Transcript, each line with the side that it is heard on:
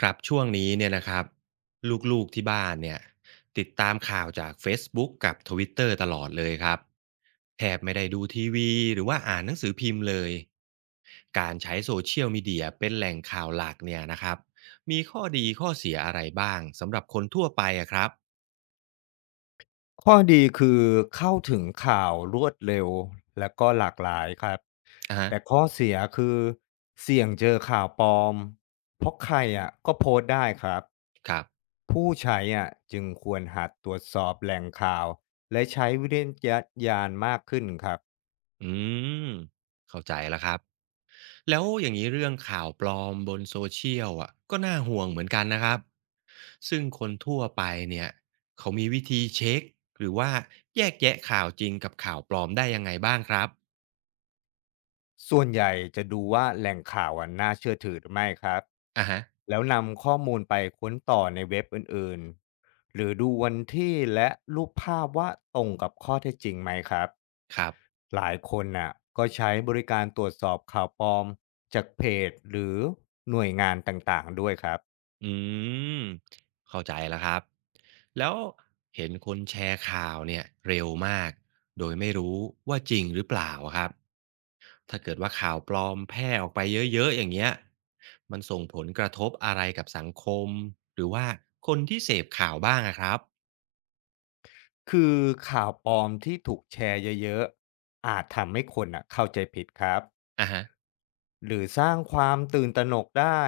right: ครับช่วงนี้เนี่ยนะครับลูกๆที่บ้านเนี่ยติดตามข่าวจาก Facebook กับ Twitter ตเตอร์ตลอดเลยครับแทบไม่ได้ดูทีวีหรือว่าอ่านหนังสือพิมพ์เลยการใช้โซเชียลมีเดียเป็นแหล่งข่าวหลักเนี่ยนะครับมีข้อดีข้อเสียอะไรบ้างสำหรับคนทั่วไปอะครับ
left: ข้อดีคือเข้าถึงข่าวรวดเร็วและก็หลากหลายครับ
right: อะฮะ
left: แต่ข้อเสียคือเสี่ยงเจอข่าวปลอมเพราะใครอ่ะก็โพสต์ได้ครับ
right: ครับ
left: ผู้ใช้อ่ะจึงควรหัดตรวจสอบแหล่งข่าวและใช้วิจารณญาณมากขึ้นครับ
right: อืมเข้าใจแล้วครับ แล้วอย่างนี้เรื่องข่าวปลอมบนโซเชียลอ่ะก็น่าห่วงเหมือนกันนะครับซึ่งคนทั่วไปเนี่ยเขามีวิธีเช็คหรือว่าแยกแยะข่าวจริงกับข่าวปลอมได้ยังไงบ้างครับ
left: ส่วนใหญ่จะดูว่าแหล่งข่าวอะน่าเชื่อถือหรือไม่ครับ
right: อ่ะฮะ
left: แล้วนำข้อมูลไปค้นต่อในเว็บอื่นๆหรือดูวันที่และรูปภาพว่าตรงกับข้อเท็จจริงไหมครับ
right: ครับ
left: หลายคนน่ะก็ใช้บริการตรวจสอบข่าวปลอมจากเพจหรือหน่วยงานต่างๆด้วยครับ
right: อืมเข้าใจแล้วครับแล้วเห็นคนแชร์ข่าวเนี่ยเร็วมากโดยไม่รู้ว่าจริงหรือเปล่าครับ ถ้าเกิดว่าข่าวปลอมแพร่ออกไปเยอะๆ อย่างเงี้ยมันส่งผลกระทบอะไรกับสังคมหรือว่าคนที่เสพข่าวบ้างอะครับ
left: คือข่าวปลอมที่ถูกแชร์เยอะๆอาจทำให้คนน่ะเข้าใจผิดครับ
right: อ่ะฮะ
left: หรือสร้างความตื่นตระหนกได้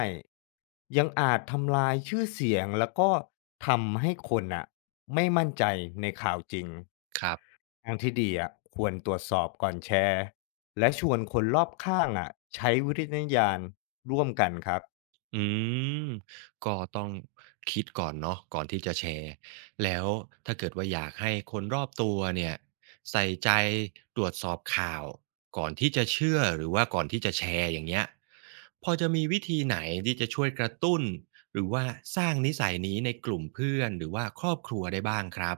left: ยังอาจทำลายชื่อเสียงแล้วก็ทำให้คนน่ะไม่มั่นใจในข่าวจริง
right: ครับ
left: ทางที่ดีอะควรตรวจสอบก่อนแชร์และชวนคนรอบข้างอะใช้วิจารณญาณร่วมกันครับ
right: อืมก็ต้องคิดก่อนเนาะก่อนที่จะแชร์แล้วถ้าเกิดว่าอยากให้คนรอบตัวเนี่ยใส่ใจตรวจสอบข่าวก่อนที่จะเชื่อหรือว่าก่อนที่จะแชร์อย่างเงี้ยพอจะมีวิธีไหนที่จะช่วยกระตุ้นหรือว่าสร้างนิสัยนี้ในกลุ่มเพื่อนหรือว่าครอบครัวได้บ้างครับ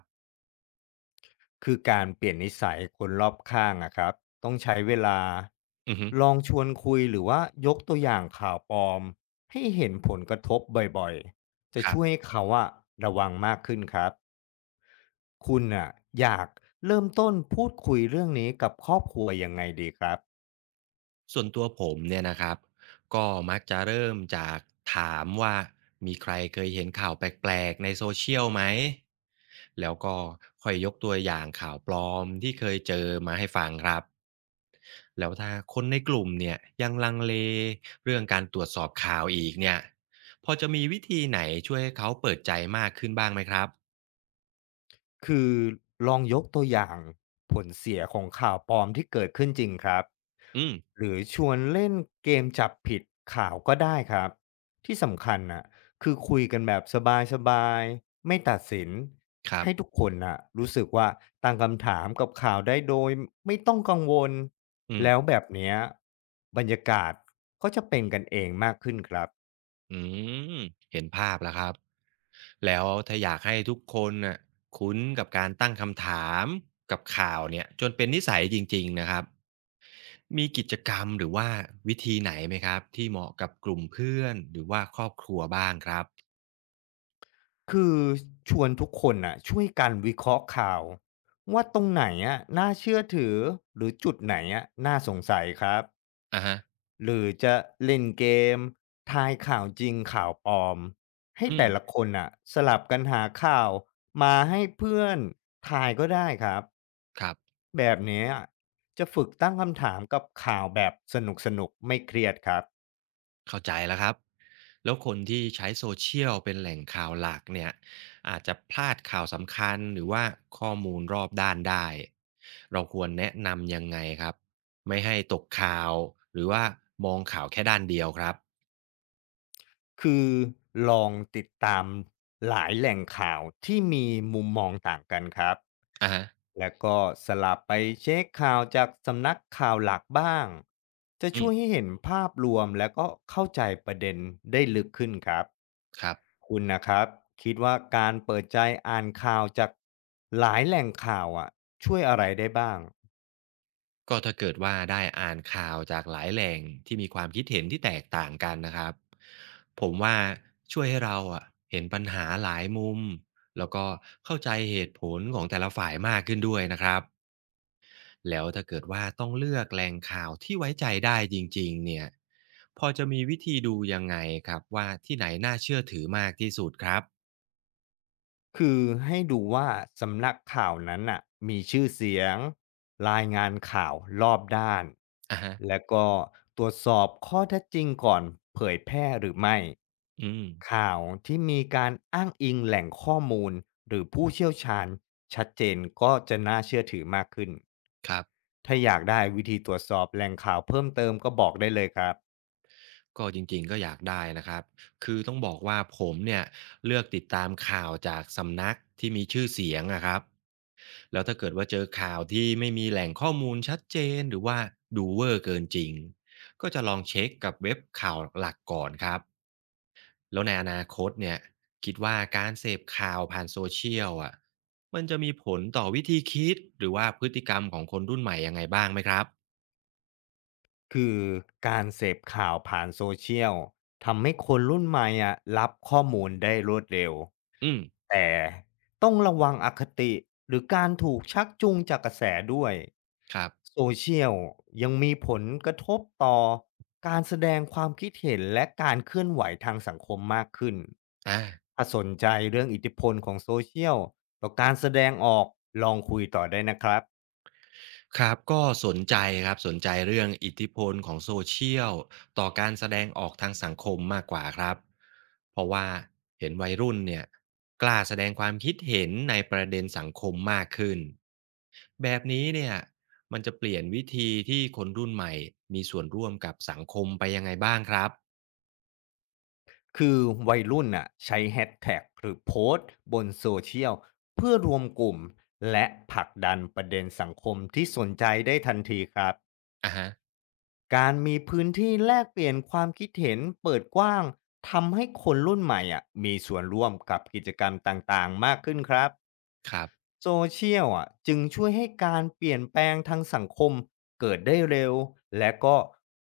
left: คือการเปลี่ยนนิสัยคนรอบข้างอะครับต้องใช้เวลา
right: อือฮึ
left: ลองชวนคุยหรือว่ายกตัวอย่างข่าวปลอมให้เห็นผลกระทบบ่อยๆจะ
right: ครั
left: ช่วย
right: บ
left: ให้เขาอะระวังมากขึ้นครับคุณอะอยากเริ่มต้นพูดคุยเรื่องนี้กับครอบครัวยังไงดีครับ
right: ส่วนตัวผมเนี่ยนะครับก็มักจะเริ่มจากถามว่ามีใครเคยเห็นข่าวแปลกๆในโซเชียลไหมแล้วก็ค่อยยกตัวอย่างข่าวปลอมที่เคยเจอมาให้ฟังครับแล้วถ้าคนในกลุ่มเนี่ยยังลังเลเรื่องการตรวจสอบข่าวอีกเนี่ยพอจะมีวิธีไหนช่วยให้เขาเปิดใจมากขึ้นบ้างไหมครับ
left: คือลองยกตัวอย่างผลเสียของข่าวปลอมที่เกิดขึ้นจริงครับ
right: อืม
left: หรือชวนเล่นเกมจับผิดข่าวก็ได้ครับที่สำคัญน่ะคือคุยกันแบบสบายๆไม่ตัดสิน
right: ครั
left: ให้ทุ
right: บ
left: กคนน่ะรู้สึกว่าตั้งคำถามกับข่าวได้โดยไม่ต้องกังวล
right: อื
left: แล้ว
right: ม
left: แบบเนี้ยบรรยากาศก็จะเป็นกันเองมากขึ้นครับ
right: อืมเห็นภาพแล้วครับแล้วถ้าอยากให้ทุกคนน่ะคุ้นกับการตั้งคำถามกับข่าวเนี่ยจนเป็นนิสัยจริงๆนะครับมีกิจกรรมหรือว่าวิธีไหนไหมครับที่เหมาะกับกลุ่มเพื่อนหรือว่าครอบครัวบ้างครับ
left: คือชวนทุกคนน่ะช่วยกันวิเคราะห์ข่าวว่าตรงไหนอะน่าเชื่อถือหรือจุดไหนอะน่าสงสัยครับ
right: อะฮะ
left: หรือจะเล่นเกมทายข่าวจริงข่าวปลอมให้
right: อืม
left: แต่ละคนน่ะสลับกันหาข่าวมาให้เพื่อนทายก็ได้ครับ
right: ครับ
left: แบบเนี้ยจะฝึกตั้งคำถามกับข่าวแบบสนุกสนุกไม่เครียดครับ
right: เข้าใจแล้วครับแล้วคนที่ใช้โซเชียลเป็นแหล่งข่าวหลักเนี่ยอาจจะพลาดข่าวสำคัญหรือว่าข้อมูลรอบด้านได้เราควรแนะนำยังไงครับไม่ให้ตกข่าวหรือว่ามองข่าวแค่ด้านเดียวครับ
left: คือลองติดตามหลายแหล่งข่าวที่มีมุมมองต่างกันครับ
right: อ่ะฮะ
left: แล้วก็สลับไปเช็คข่าวจากสำนักข่าวหลักบ้างจะ
right: อื
left: ช่
right: ม
left: วยให้เห็นภาพรวมแล้วก็เข้าใจประเด็นได้ลึกขึ้นครับ
right: ครับ
left: คุณนะครับคิดว่าการเปิดใจอ่านข่าวจากหลายแหล่งข่าวอ่ะช่วยอะไรได้บ้าง
right: ก็ถ้าเกิดว่าได้อ่านข่าวจากหลายแหล่งที่มีความคิดเห็นที่แตกต่างกันนะครับผมว่าช่วยให้เราอะเห็นปัญหาหลายมุมแล้วก็เข้าใจเหตุผลของแต่ละฝ่ายมากขึ้นด้วยนะครับ แล้วถ้าเกิดว่าต้องเลือกแหล่งข่าวที่ไว้ใจได้จริงๆเนี่ยพอจะมีวิธีดูยังไงครับว่าที่ไหนน่าเชื่อถือมากที่สุดครับ
left: คือให้ดูว่าสำนักข่าวนั้นน่ะมีชื่อเสียงรายงานข่าวรอบด้าน
right: อะฮะ
left: และก็ตรวจสอบข้อเท็จจริงก่อนเผยแพร่หรือไม่
right: อืม
left: ข่าวที่มีการอ้างอิงแหล่งข้อมูลหรือผู้เชี่ยวชาญชัดเจนก็จะน่าเชื่อถือมากขึ้น
right: ครับ
left: ถ้าอยากได้วิธีตรวจสอบแหล่งข่าวเพิ่มเติมก็บอกได้เลยครับ
right: ก็จริงๆก็อยากได้นะครับคือต้องบอกว่าผมเนี่ยเลือกติดตามข่าวจากสำนักที่มีชื่อเสียงอะครับแล้วถ้าเกิดว่าเจอข่าวที่ไม่มีแหล่งข้อมูลชัดเจนหรือว่าดูเวอร์เกินจริงก็จะลองเช็คกับเว็บข่าวหลักก่อนครับ แล้วในอนาคตเนี่ยคิดว่าการเสพข่าวผ่านโซเชียลอะมันจะมีผลต่อวิธีคิดหรือว่าพฤติกรรมของคนรุ่นใหม่ยังไงบ้างไหมครับ
left: คือการเสพข่าวผ่านโซเชียลทำให้คนรุ่นใหม่อะรับข้อมูลได้รวดเร็ว
right: อืม
left: แต่ต้องระวังอคติหรือการถูกชักจูงจากกระแสด้วย
right: ครับ
left: โซเชียลยังมีผลกระทบต่อการแสดงความคิดเห็นและการเคลื่อนไหวทางสังคมมากขึ้น
right: อา
left: ถ้าสนใจเรื่องอิทธิพลของโซเชียลต่อการแสดงออกลองคุยต่อได้นะครับ
right: ครับก็สนใจครับสนใจเรื่องอิทธิพลของ Social ต่อการแสดงออกทางสังคมมากกว่าครับเพราะว่าเห็นวัยรุ่นเนี่ยกล้าแสดงความคิดเห็นในประเด็นสังคมมากขึ้นแบบนี้เนี่ยมันจะเปลี่ยนวิธีที่คนรุ่นใหม่มีส่วนร่วมกับสังคมไปยังไงบ้างครับ
left: คือวัยรุ่นน่ะใช้แฮชแท็กหรือโพสต์บนโซเชียลเพื่อรวมกลุ่มและผลักดันประเด็นสังคมที่สนใจได้ทันทีครับ
right: อะฮะ
left: การมีพื้นที่แลกเปลี่ยนความคิดเห็นเปิดกว้างทำให้คนรุ่นใหม่อ่ะมีส่วนร่วมกับกิจกรรมต่างๆมากขึ้นครับ
right: ครับ
left: โซเชียลอ่ะจึงช่วยให้การเปลี่ยนแปลงทางสังคมเกิดได้เร็วและก็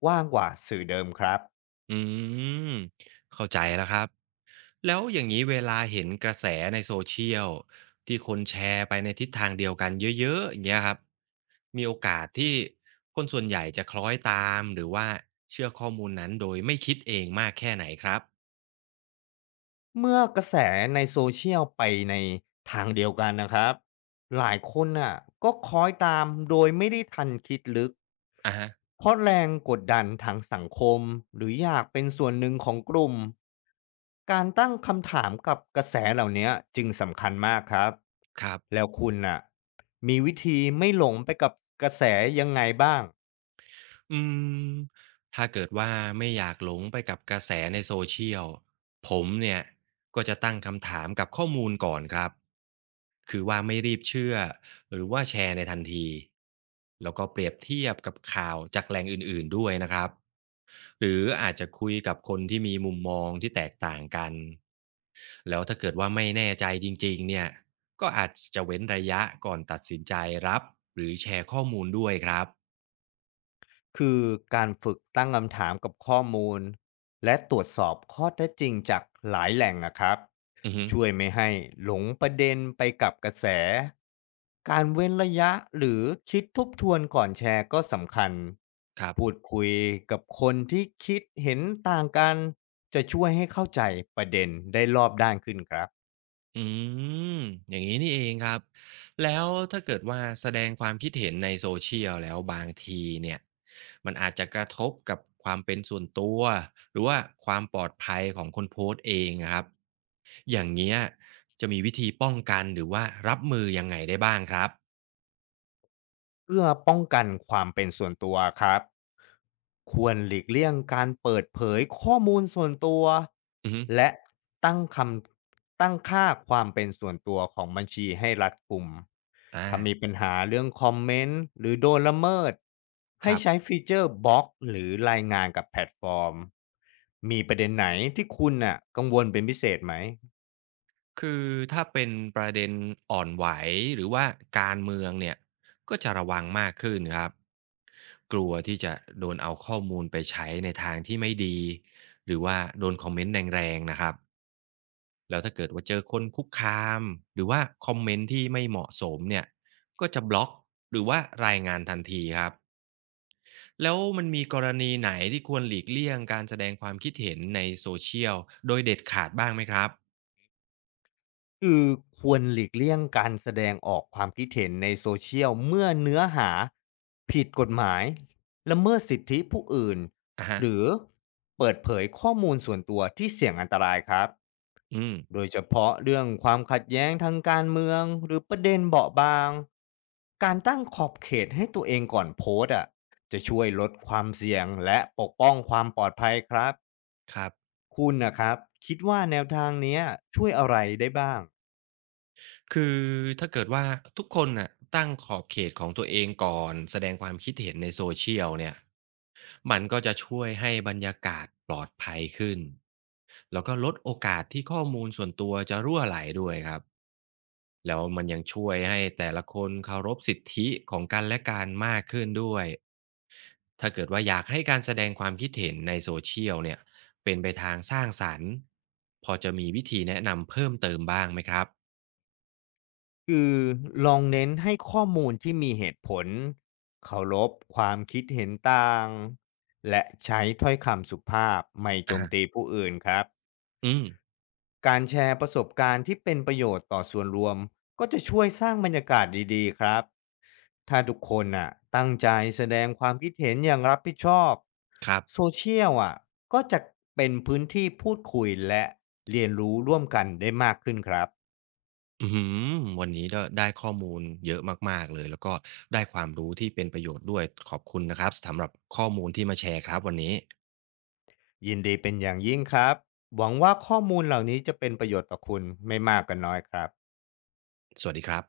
left: กว้างกว่าสื่อเดิมครับ
right: อืมเข้าใจแล้วครับแล้วอย่างนี้เวลาเห็นกระแสในโซเชียลที่คนแชร์ไปในทิศทางเดียวกันเยอะๆอย่างเงี้ยครับมีโอกาสที่คนส่วนใหญ่จะคล้อยตามหรือว่าเชื่อข้อมูลนั้นโดยไม่คิดเองมากแค่ไหนครับ
left: เมื่อกระแสในโซเชียลไปในทางเดียวกันนะครับหลายคนน่ะก็คล้อยตามโดยไม่ได้ทันคิดลึก
right: อะฮะ
left: เพราะแรงกดดันทางสังคมหรืออยากเป็นส่วนหนึ่งของกลุ่มการตั้งคำถามกับกระแสเหล่านี้จึงสำคัญมากครับ
right: ครับ
left: แล้วคุณน่ะมีวิธีไม่หลงไปกับกระแสยังไงบ้าง
right: อืมถ้าเกิดว่าไม่อยากหลงไปกับกระแสในโซเชียลผมเนี่ยก็จะตั้งคำถามกับข้อมูลก่อนครับคือว่าไม่รีบเชื่อหรือว่าแชร์ในทันทีแล้วก็เปรียบเทียบกับข่าวจากแหล่งอื่นๆด้วยนะครับหรืออาจจะคุยกับคนที่มีมุมมองที่แตกต่างกันแล้วถ้าเกิดว่าไม่แน่ใจจริงๆเนี่ยก็อาจจะเว้นระยะก่อนตัดสินใจรับหรือแชร์ข้อมูลด้วยครับ
left: คือการฝึกตั้งคำถามกับข้อมูลและตรวจสอบข้อเท็จจริงจากหลายแหล่งนะครับ
right: อือฮึ
left: ช่วยไม่ให้หลงประเด็นไปกับกระแสการเว้นระยะหรือคิดทบทวนก่อนแชร์ก็สำคัญ
right: ครั
left: พูด
right: บ
left: คุยกับคนที่คิดเห็นต่างกันจะช่วยให้เข้าใจประเด็นได้รอบด้านขึ้นครับ
right: อืมอย่างนี้นี่เองครับแล้วถ้าเกิดว่าแสดงความคิดเห็นในโซเชียลแล้วบางทีเนี่ยมันอาจจะกระทบกับความเป็นส่วนตัวหรือว่าความปลอดภัยของคนโพสต์เองอะครับอย่างเงี้ยจะมีวิธีป้องกันหรือว่ารับมือยังไงได้บ้างครับ
left: เพื่อป้องกันความเป็นส่วนตัวครับควรหลีกเลี่ยงการเปิดเผยข้อมูลส่วนตัว
right: อือฮึ
left: และตั้งคตั้งค่าความเป็นส่วนตัวของบัญชีให้รัดกุม
right: อ่า
left: ถ้ามีปัญหาเรื่องคอมเมนต์หรือโดนละเมิด
right: ค
left: ให้
right: รั
left: ใช้
right: บ
left: ฟีเจอร์บล็อกหรือรายงานกับแพลตฟอร์มมีประเด็นไหนที่คุณน่ะกังวลเป็นพิเศษไหม
right: คือถ้าเป็นประเด็นอ่อนไหวหรือว่าการเมืองเนี่ยก็จะระวังมากขึ้นครับกลัวที่จะโดนเอาข้อมูลไปใช้ในทางที่ไม่ดีหรือว่าโดนคอมเมนต์แรงๆนะครับแล้วถ้าเกิดว่าเจอคนคุกคามหรือว่าคอมเมนต์ที่ไม่เหมาะสมเนี่ยก็จะบล็อกหรือว่ารายงานทันทีครับแล้วมันมีกรณีไหนที่ควรหลีกเลี่ยงการแสดงความคิดเห็นในโซเชียลโดยเด็ดขาดบ้างไหมครับ
left: คือควรหลีกเลี่ยงการแสดงออกความคิดเห็นในโซเชียลเมื่อเนื้อหาผิดกฎหมายละเมิดสิทธิผู้อื่น
right: อ่ะฮะ
left: หรือเปิดเผยข้อมูลส่วนตัวที่เสี่ยงอันตรายครับ
right: อืม
left: โดยเฉพาะเรื่องความขัดแย้งทางการเมืองหรือประเด็นเบาะบางการตั้งขอบเขตให้ตัวเองก่อนโพสต์อ่ะจะช่วยลดความเสี่ยงและปกป้องความปลอดภัยครับ
right: ครับ
left: คุณนะครับคิดว่าแนวทางเนี้ยช่วยอะไรได้บ้าง
right: คือถ้าเกิดว่าทุกคนน่ะตั้งขอบเขตของตัวเองก่อนแสดงความคิดเห็นใน Social เชียลเนี่ยมันก็จะช่วยให้บรรยากาศปลอดภัยขึ้นแล้วก็ลดโอกาสที่ข้อมูลส่วนตัวจะรั่วไหลด้วยครับแล้วมันยังช่วยให้แต่ละคนเคารพสิทธิของกันและกันมากขึ้นด้วยถ้าเกิดว่าอยากให้การแสดงความคิดเห็นใน Social เชียลเนี่ยเป็นไปทางสร้างสรรค์พอจะมีวิธีแนะนำเพิ่มเติมบ้างไหมครับ
left: คือลองเน้นให้ข้อมูลที่มีเหตุผลเคารพความคิดเห็นต่างและใช้ถ้อยคำสุภาพไม่โจมตี
right: อะ
left: ผู้อื่นครับ
right: อืม
left: การแชร์ประสบการณ์ที่เป็นประโยชน์ต่อส่วนรวมก็จะช่วยสร้างบรรยากาศดีๆครับถ้าทุกคนน่ะตั้งใจแสดงความคิดเห็นอย่างรับผิดชอบ
right: ครั
left: โซ
right: บ
left: เชียลอ่ะก็จะเป็นพื้นที่พูดคุยและเรียนรู้ร่วมกันได้มากขึ้นครับ
right: อือหือวันนี้ก็ได้ข้อมูลเยอะมากๆเลยแล้วก็ได้ความรู้ที่เป็นประโยชน์ด้วยขอบคุณนะครับสำหรับข้อมูลที่มาแชร์ครับวันนี้
left: ยินดีเป็นอย่างยิ่งครับ หวังว่าข้อมูลเหล่านี้จะเป็นประโยชน์ต่อคุณไม่มากก็นน้อยครับ
right: สวัสดีครับ